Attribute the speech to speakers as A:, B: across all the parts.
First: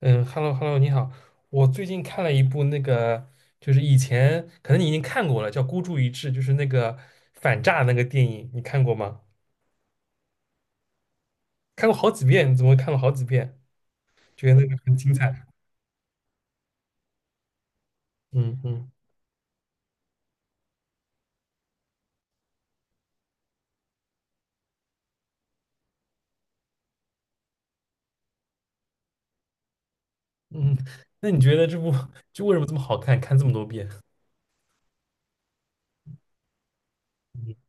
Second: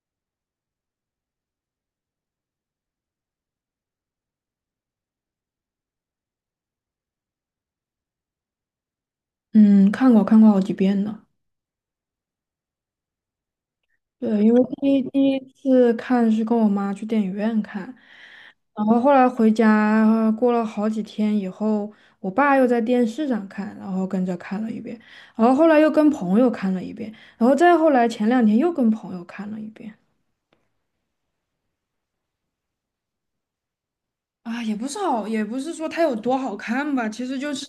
A: 嗯，hello hello，你好。我最近看了一部那个，就是以前可能你已经看过了，叫《孤注一掷》，就是那个反诈那个电影，你看过吗？
B: 嗯，看过看过好几遍呢。
A: 看过好几遍，你怎么看了好几遍？
B: 对，因
A: 觉得
B: 为
A: 那个
B: 第
A: 很
B: 一
A: 精
B: 第一
A: 彩。
B: 次看是跟我妈去电影院看，
A: 嗯
B: 然
A: 嗯
B: 后后来回家过了好几天以后，我爸又在电视上看，然后跟着看了一遍，然后后来又跟朋友看了一遍，然后再后来前两天又跟朋友看了一遍。
A: 嗯，那你觉得这部就为什么这么好看？看这么多遍，
B: 啊，也不是好，也不是说它有多好看吧，其实就是，
A: 嗯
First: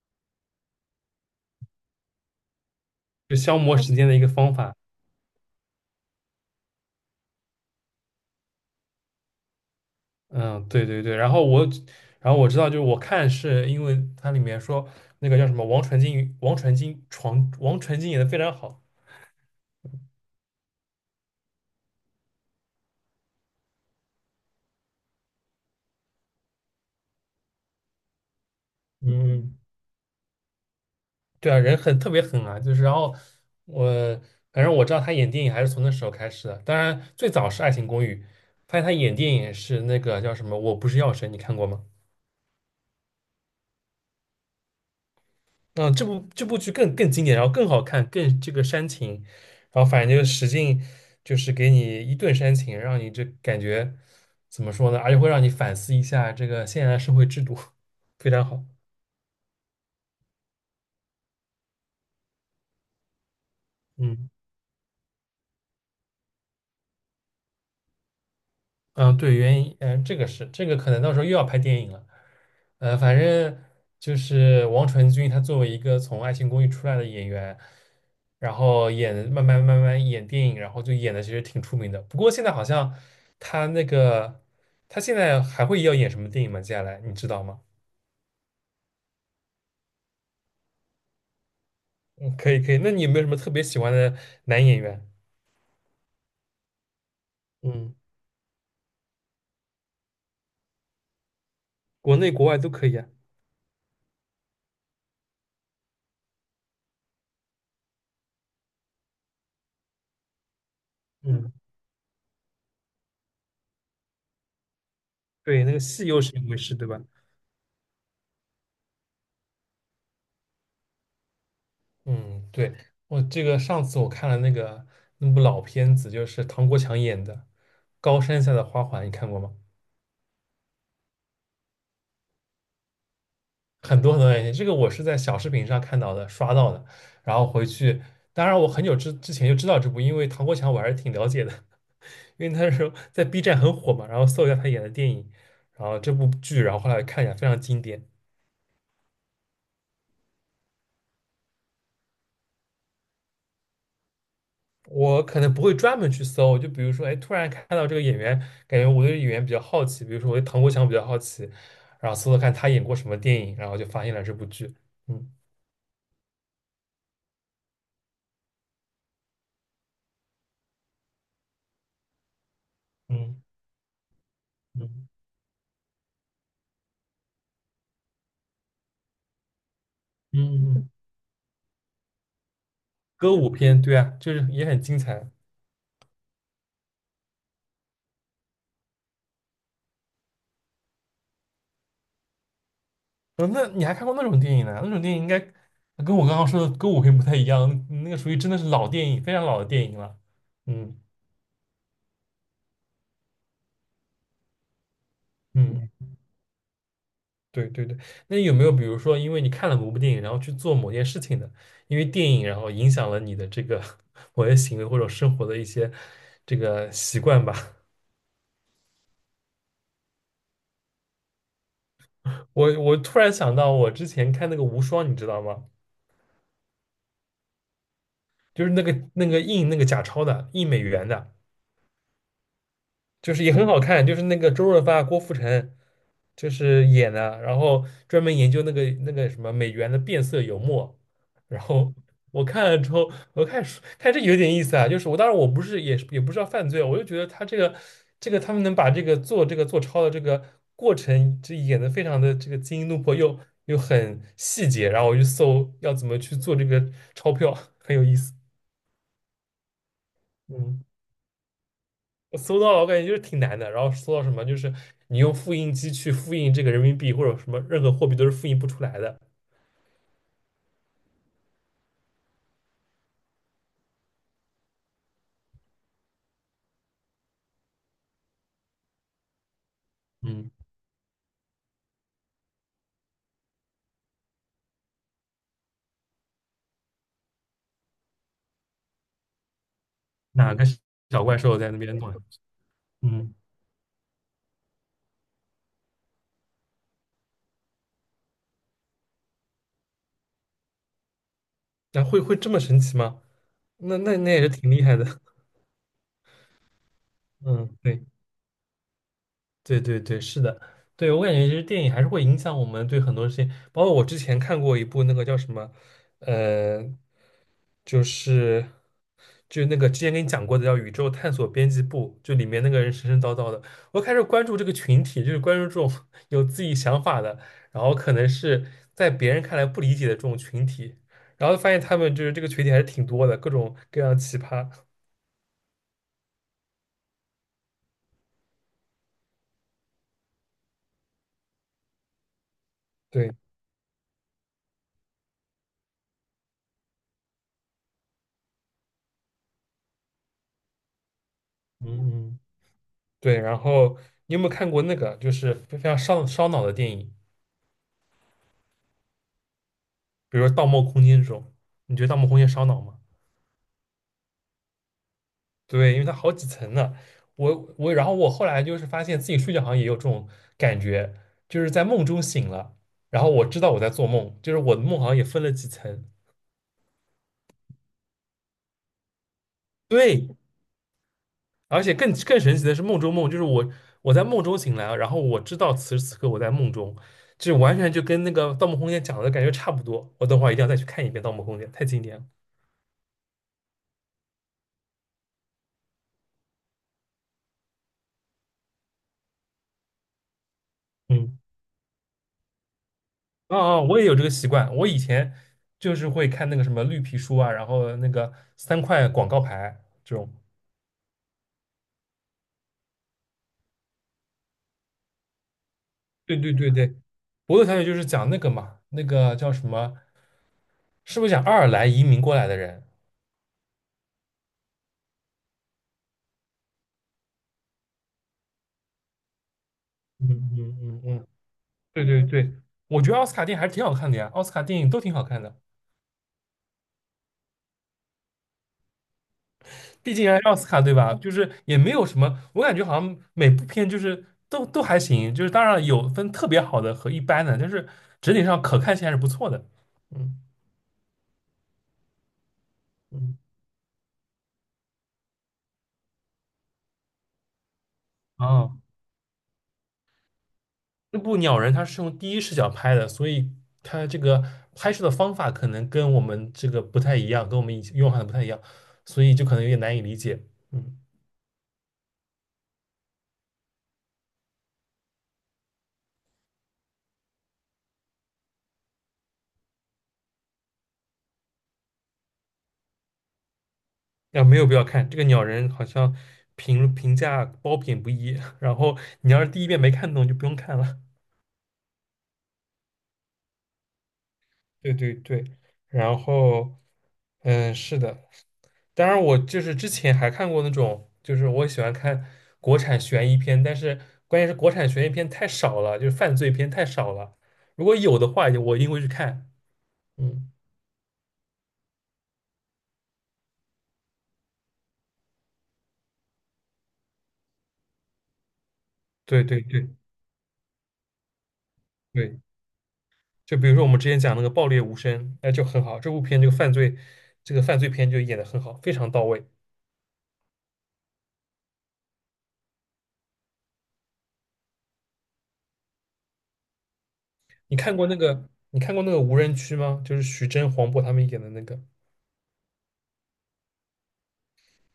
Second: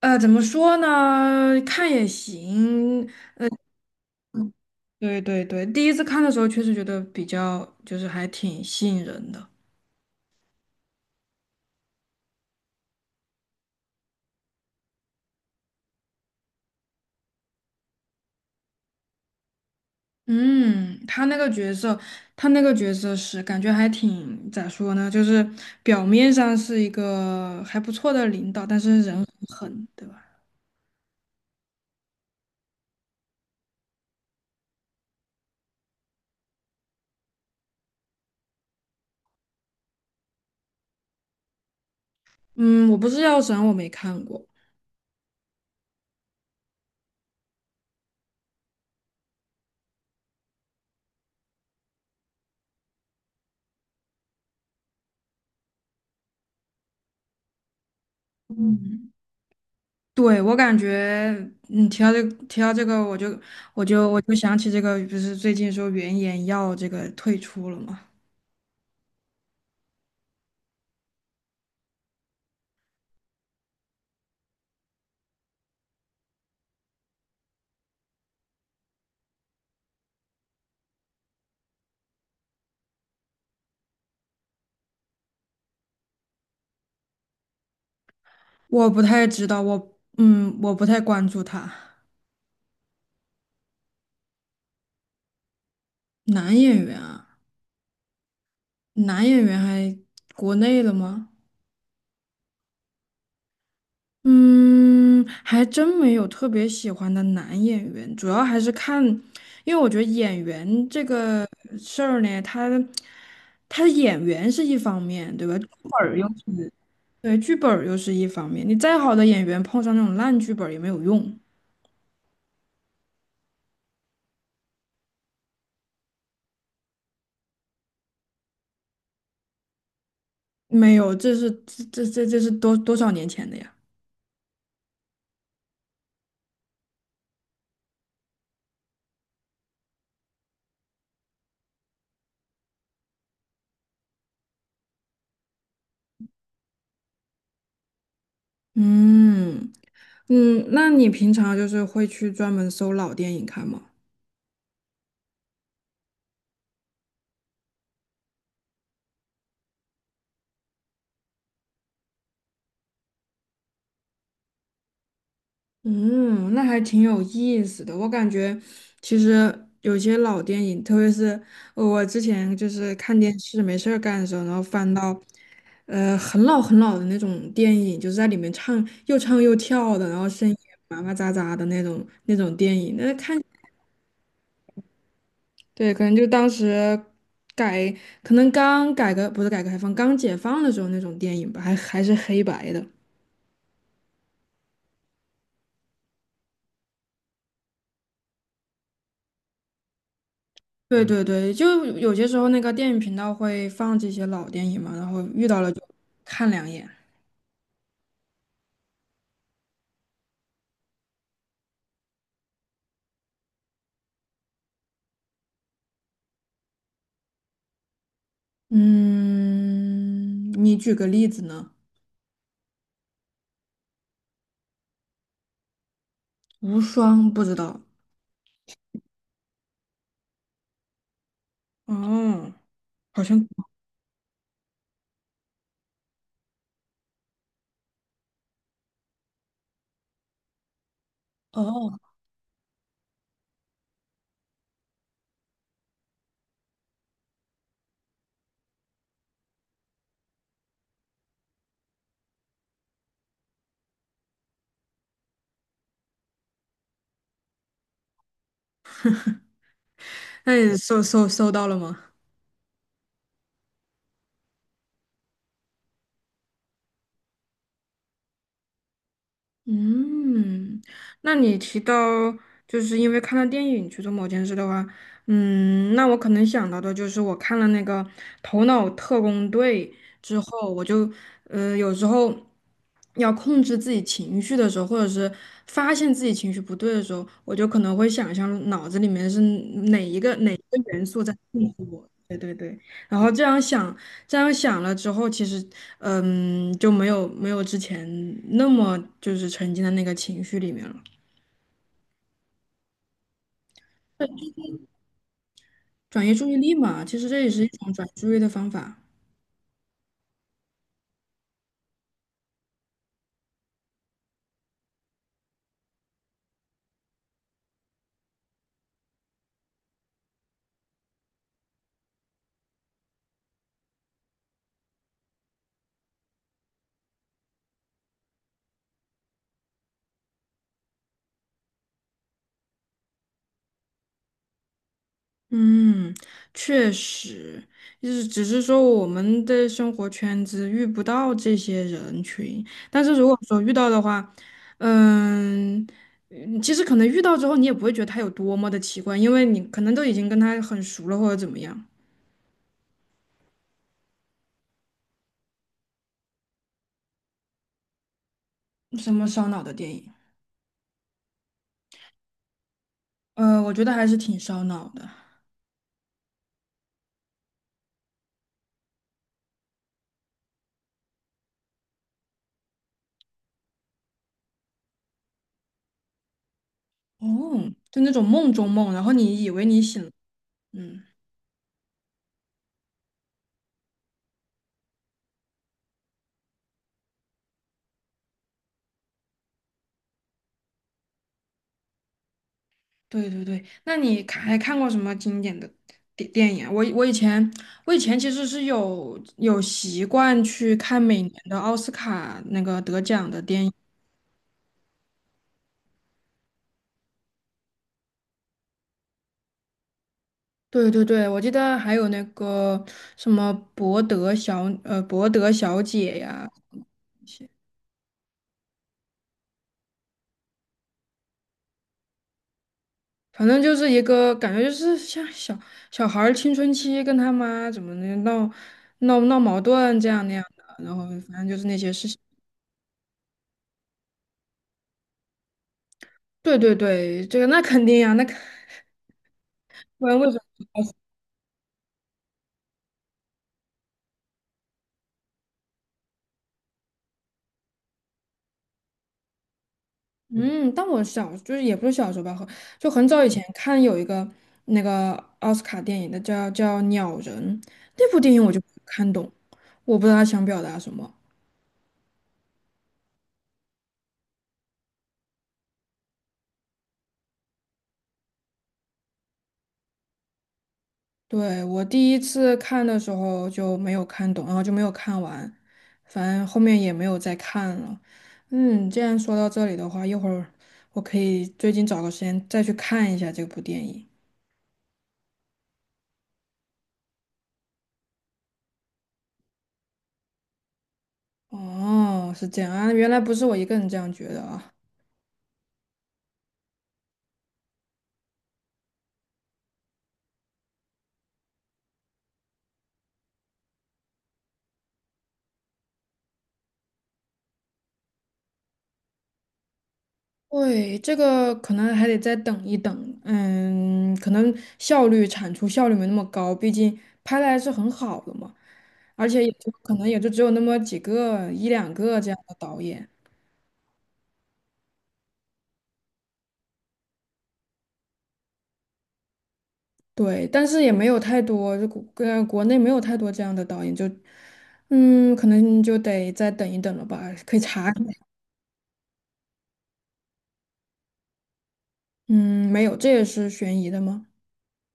B: 怎么说呢，看也行，
A: 就消磨时间的一个方法。
B: 对对对，第一次看的时候确实觉得比较，就是还挺吸引人的。
A: 嗯，对对对。然后我，知道，就是我看是因为它里面说那个叫什么王传君演的非常好。
B: 嗯，他那个角色，他那个角色是感觉还挺，咋说呢，就是表面上是一个还不错的领导，但是人很
A: 嗯。
B: 狠，对吧？
A: 对啊，人很特别狠啊，就是然后我反正我知道他演电影还是从那时候开始的，当然最早是《爱情公寓》，发现他演电影也是那个叫什么《我不是药神》，你看过吗？
B: 嗯，我不是药神，我没看过。
A: 嗯，这部剧更经典，然后更好看，更这个煽情，然后反正就是使劲就是给你一顿煽情，让你这感觉怎么说呢？而且会让你反思一下这个现在的社会制度，非常好。
B: 嗯，对，我感觉，你提到这个，提到这个，我就我就我
A: 嗯
B: 就想起这个，不是最近说原研药这个退出了吗？
A: 嗯，对，原因，这个是这个可能到时候又要拍电影了。反正就是王传君，他作为一个从《爱情公寓》出来的演员，然后演慢慢演电影，然后就演的其实挺出名的。不过现在好像他那个他现在还会要演什么电影吗？接下来你知道吗？
B: 我不太知道，我嗯，我不太关注他。
A: 嗯，可以可以。那你有没有什么特别喜欢的男演员？
B: 男演员啊，
A: 嗯，
B: 男演员还国内的吗？
A: 国内国外都可以啊。
B: 嗯，还真没有特别喜欢的男演员，主要还是看，因为我觉得演员这个
A: 嗯，
B: 事儿呢，他演员是一方面，对吧？
A: 对，
B: 剧
A: 那个
B: 本
A: 戏
B: 儿
A: 又
B: 又
A: 是一回事，对吧？
B: 对，剧本儿又是一方面，你再好的演员碰上那种烂剧本儿也没有用。
A: 嗯，对，我这个上次我看了那个那部老片子，就是唐国强演的《高山下的花环》，你看过吗？
B: 没有，这是这这这这是多多少年前的呀？
A: 很多很多年前，这个我是在小视频上看到的，刷到的，然后回去，当然我很久之前就知道这部，因为唐国强我还是挺了解的，因为他是在 B 站很火嘛，然后搜一下他演的电影，然后这部剧，然后后来看一下，非常经典。
B: 嗯嗯，那你平常就是会去专门搜老电影看吗？
A: 我可能不会专门去搜，就比如说，哎，突然看到这个演员，感觉我对演员比较好奇，比如说我对唐国强比较好奇，然后搜搜看他演过什么电影，然后就发现了这部剧。嗯
B: 嗯，那还挺有意思的。我感觉其实有些老电影，特别是我之前就是看电
A: 嗯
B: 视没事儿干的时候，然后翻
A: 嗯
B: 到很老很老的那种电影，就是在里面唱又唱又跳的，然后声音
A: 嗯，嗯
B: 也麻麻扎扎的那种电影，那
A: 歌
B: 看
A: 舞片，对啊，就是也很精彩。
B: 对，可能就当时改，可能刚改革不是改革开放，刚解放的时候那种电影吧，还是黑白的。
A: 嗯，那你还看过那种电影呢？那种电影应该跟我刚刚说的歌舞片不太一样，那个属于真的是老电影，非常老的电影了。嗯
B: 对嗯对对，就有些时候那个电影频道会放这些老电影嘛，然后遇到了就
A: 嗯。
B: 看两眼。
A: 对对对，那有没有比如说，因为你看了某部电影，然后去做某件事情的，因为电影然后影响了你的这个 某些行为或者生活的一些这个习惯吧？
B: 嗯，你举个例子呢？
A: 我突然想到，我之前看那个《无双》，你知道吗？
B: 无双不知道。
A: 就是那个印那个假钞的，印美元的。
B: 哦，好
A: 就
B: 像
A: 是也很好看，就是那个周润发、郭富城就是演的，然后专门研究那个什么美元的变色油墨，然后
B: 哦，
A: 我看了之后，我看看这有点意思啊，就是我当然不是也是也不知道犯罪啊，我就觉得他这个他们能把这个做这个做钞的这个过程，这演的非常的这个惊心动魄又很细节，然后我就搜要怎么去做这个钞票，很有意思，
B: 那你
A: 嗯。
B: 搜到了吗？
A: 我搜到了，我感觉就是挺难的。然后搜到什么，就是你用复印机去复印这个人民币或者什么任何货币都是复印不出来的。
B: 嗯，那你提到就是因为看了电影去做某件事的话，嗯，那我可能想到的就是我看了那个《头脑特工队》之
A: 嗯，
B: 后，我就有时候要控制自己情绪的时候，或者是发现自己情绪不对的时候，我就可能会想象脑子里面是哪一个哪
A: 哪
B: 一
A: 嗯个
B: 个元素
A: 小
B: 在
A: 怪兽
B: 控
A: 在
B: 制
A: 那边
B: 我。
A: 弄
B: 对对对。然后
A: 嗯，
B: 这样想，这样想了之后，其实，嗯，就没有之前那么就是沉浸在那个情绪里面了，
A: 那会这么神奇吗？那也是挺厉害的。
B: 转移注意力嘛，其实这也是一
A: 嗯，
B: 种转
A: 对。
B: 移注意的方法。
A: 对对对，是的，对，我感觉其实电影还是会影响我们对很多事情，包括我之前看过一部那个叫什么，呃，就是那个之前跟你讲过的叫《宇宙探索编辑部》，就里面那个人神神叨叨的，我开始关注这个群体，就是关注这种 有自己想法的，然后可能是在别人看来不理解的这种群体，然后发现他们就是这个群体还是挺多的，各种各样奇葩，
B: 嗯，确实，就是只是说我们的生活圈子遇不到这些人群，但是如
A: 对，
B: 果说遇到的话，嗯嗯其实可能遇到之后你也不会觉得他有多么的奇怪，因为你可能都已经跟他很熟了或者怎么样。
A: 嗯嗯。对，然后你有没有看过那个就是非常烧脑的电影，
B: 什么烧脑的电影？
A: 比如说《盗梦空间》这种？你觉得《盗梦空间》烧脑吗？
B: 我觉得还是挺烧脑的。
A: 对，因为它好几层呢。然后我后来就是发现自己睡觉好像也有这种感觉，就是在梦中醒了，然后我知道我在做梦，就是我的梦好像也分了几层。
B: 哦，就那种梦中梦，然后你以为你醒了。
A: 对，
B: 嗯，
A: 而且更神奇的是梦中梦，就是我在梦中醒来，然后我知道此时此刻我在梦中，就完全就跟那个《盗梦空间》讲的感觉差不多。我等会儿一定要再去看一遍《盗梦空间》，太经典了。
B: 对对对。那你看还看过什么经典的电影啊我我以前我以前其实是有习惯去看每年
A: 嗯。
B: 的奥斯卡那个得奖的
A: 哦
B: 电影。
A: 哦，我也有这个习惯。我以前就是会看那个什么绿皮书啊，然后那个三块广告牌这种。
B: 对对对，我记得还有那个什么博德小姐
A: 对
B: 呀，
A: 对对对，伯乐小姐就是讲那个嘛，那个叫什么？是不是讲爱尔兰移民过来的人？
B: 反正就是一个感觉，就是像小小孩儿青春期跟他妈怎么的闹闹矛盾这样
A: 嗯
B: 那样的，
A: 嗯
B: 然后
A: 嗯嗯，
B: 反正就是那些
A: 对
B: 事情。
A: 对对，我觉得奥斯卡电影还是挺好看的呀，奥斯卡电影都挺好看的，
B: 对对对，这个那肯定呀、那肯不
A: 毕
B: 然为
A: 竟
B: 什
A: 还是奥
B: 么？
A: 斯卡对吧？就是也没有什么，我感觉好像每部片就是都还行，就是当然有分特别好的和一般的，但是整体上可看性还是不错的。嗯
B: 嗯，但我小就是也不是小时候吧，很就很早以
A: 嗯。
B: 前看有一个那个奥斯卡电影的叫《鸟人》，那部电影我就没
A: 啊，
B: 看懂，我不知道他想表达什么。
A: 那部《鸟人》它是用第一视角拍的，所以它这个拍摄的方法可能跟我们这个不太一样，跟我们以前用法的不太一样，所以就可能有点难以理解。嗯，
B: 对，我第一次看的时候就没有看懂，然后就没有看完，反正后面也没有再看了。嗯，既然说到这里的话，一会儿我可以最近找个时间再去看一下这部电影。
A: 啊，没有必要看这个《鸟人》，好像评价褒贬不一。然后你要是第一遍没看懂，就不用看了。
B: 哦，是这样啊，原来不是我一个人这样觉得啊。
A: 对对对，然后，是的，当然，我就是之前还看过那种，就是我喜欢看国产悬疑片，但是关键是国产悬疑片太少了，就是犯罪片太少了。如果有的话，我一定会去看。嗯，
B: 对，这个可能还得再等一等，嗯，可能效率产出效率没那么高，毕竟拍的还是很好的嘛，而
A: 对
B: 且也
A: 对
B: 就
A: 对
B: 可能也就只有那么几个一两个这样
A: 对，
B: 的导演。
A: 就比如说我们之前讲那个《爆裂无声》，那就很好，这部片这个犯罪，这个犯罪片就演得很好，非常到位。
B: 对，但是也没有太多，就国内没有太多这样的导演，就嗯，可能就得再等一等了吧，可以查一下
A: 你看过那个《无人区》吗？就是徐峥、黄渤他们演的那个。
B: 嗯，没有，这也是悬疑的吗？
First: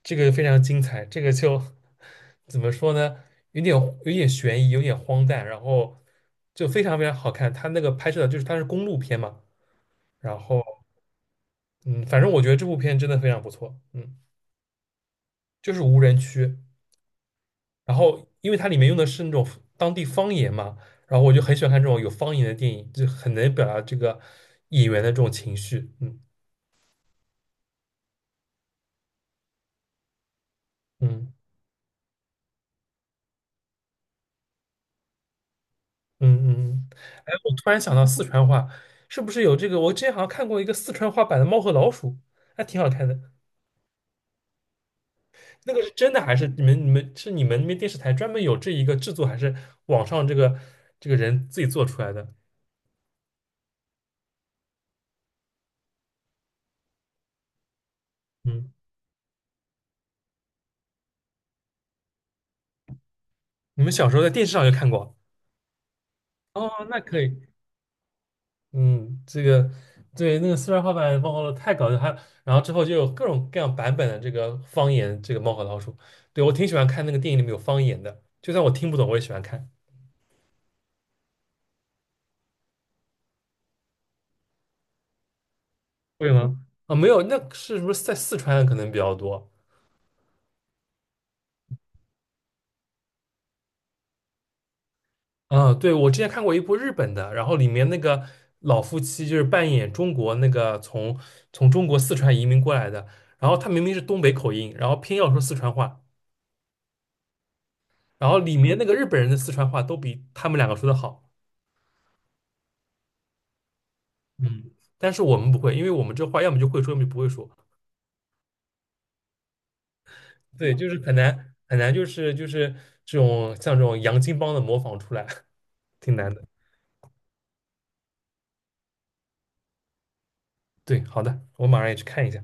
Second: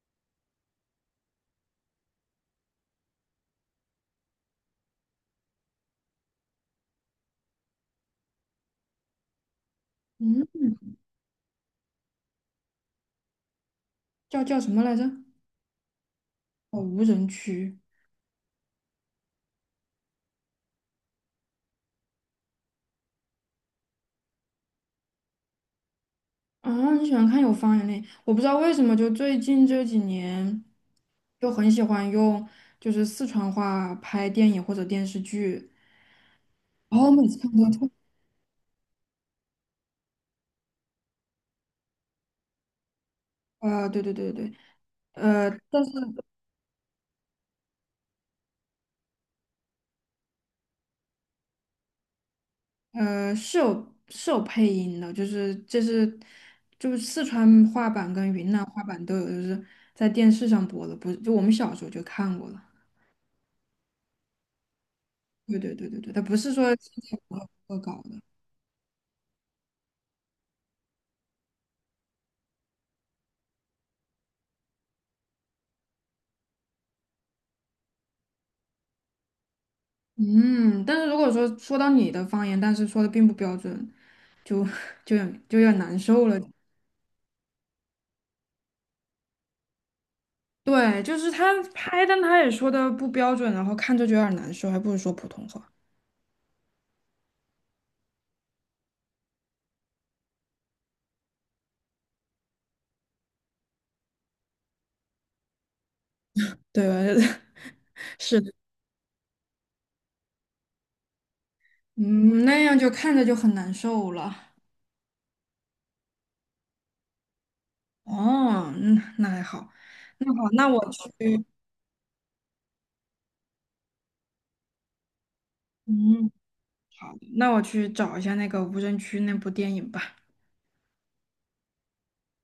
A: 这个非常精彩，这个就 怎么说呢？有点有点悬疑，有点荒诞，然后就非常非常好看。它那个拍摄的就是它是公路片嘛，然
B: 嗯，
A: 后嗯，反正我觉得这部片真的非常不错，
B: 叫什么来着？
A: 就是无人区，
B: 哦，无人区
A: 然后因为它里面用的是那种当地方言嘛，然后我就很喜欢看这种有方言的电影，就很能表达这个演员的这种情绪，嗯
B: 啊，你喜欢看有方言的？我不知道为什么，就最近这几年
A: 嗯。
B: 就很喜欢用就是四川话拍电影或者电视剧，
A: 嗯嗯，嗯，
B: 然后每
A: 哎，
B: 次看
A: 我
B: 都
A: 突然
B: 特
A: 想到四川话，是不是有这个？我之前好像看过一个四川话版的《猫和老鼠》，还挺好看的。
B: 啊，对对对对，
A: 那个
B: 但
A: 是
B: 是。
A: 真的还是你们那边电视台专门有这一个制作，还是网上这个人自己做出来的？
B: 是有是有配音的，就是这是就是四川话版跟云南
A: 嗯，
B: 话版都有，就是在电视上播的，不是就我们小时候就看过了。
A: 你们小时候在电视上就看过？
B: 对对对对对，它不是说
A: 哦，
B: 现
A: 那
B: 在
A: 可以。
B: 我恶搞的。
A: 嗯，这个对那个四川话版《的猫和老鼠》太搞笑，还有然后之后就有各种各样版本的这个方言，这个《猫和老鼠》。对，我挺喜欢看那个电影里面有方言的，就算我听不懂，我也喜欢看。
B: 嗯，但是如果说说到你的方言，但是说的并不标准，就 就有点就有点难受
A: 会
B: 了。
A: 吗？啊，没有，那是不是在四川可能比较多？
B: 对，就是他拍，但他也说的不标准，然后看着就有点难受，还不如说普通话。
A: 啊，对，我之前看过一部日本的，然后里面那个老夫妻就是扮演中国那个从中国四川移民过来的，然后他明明是东北口音，然后偏要说四川话，
B: 对吧
A: 然后
B: 是的，
A: 里面那个日本人的四川话都比他们两个说的好，
B: 嗯，那样就看着就很难受了。
A: 嗯，但是我们不会，因为我们这话要么就会说，要么就不会说，
B: 哦，那那还好，那好，那
A: 对，就
B: 我
A: 是很
B: 去，
A: 难很难，就是这种像这种洋泾浜的模仿出来，挺
B: 嗯，
A: 难的。
B: 好的，那我去找一下那个无人区那部电影吧。
A: 对，好的，我马上也去看一下。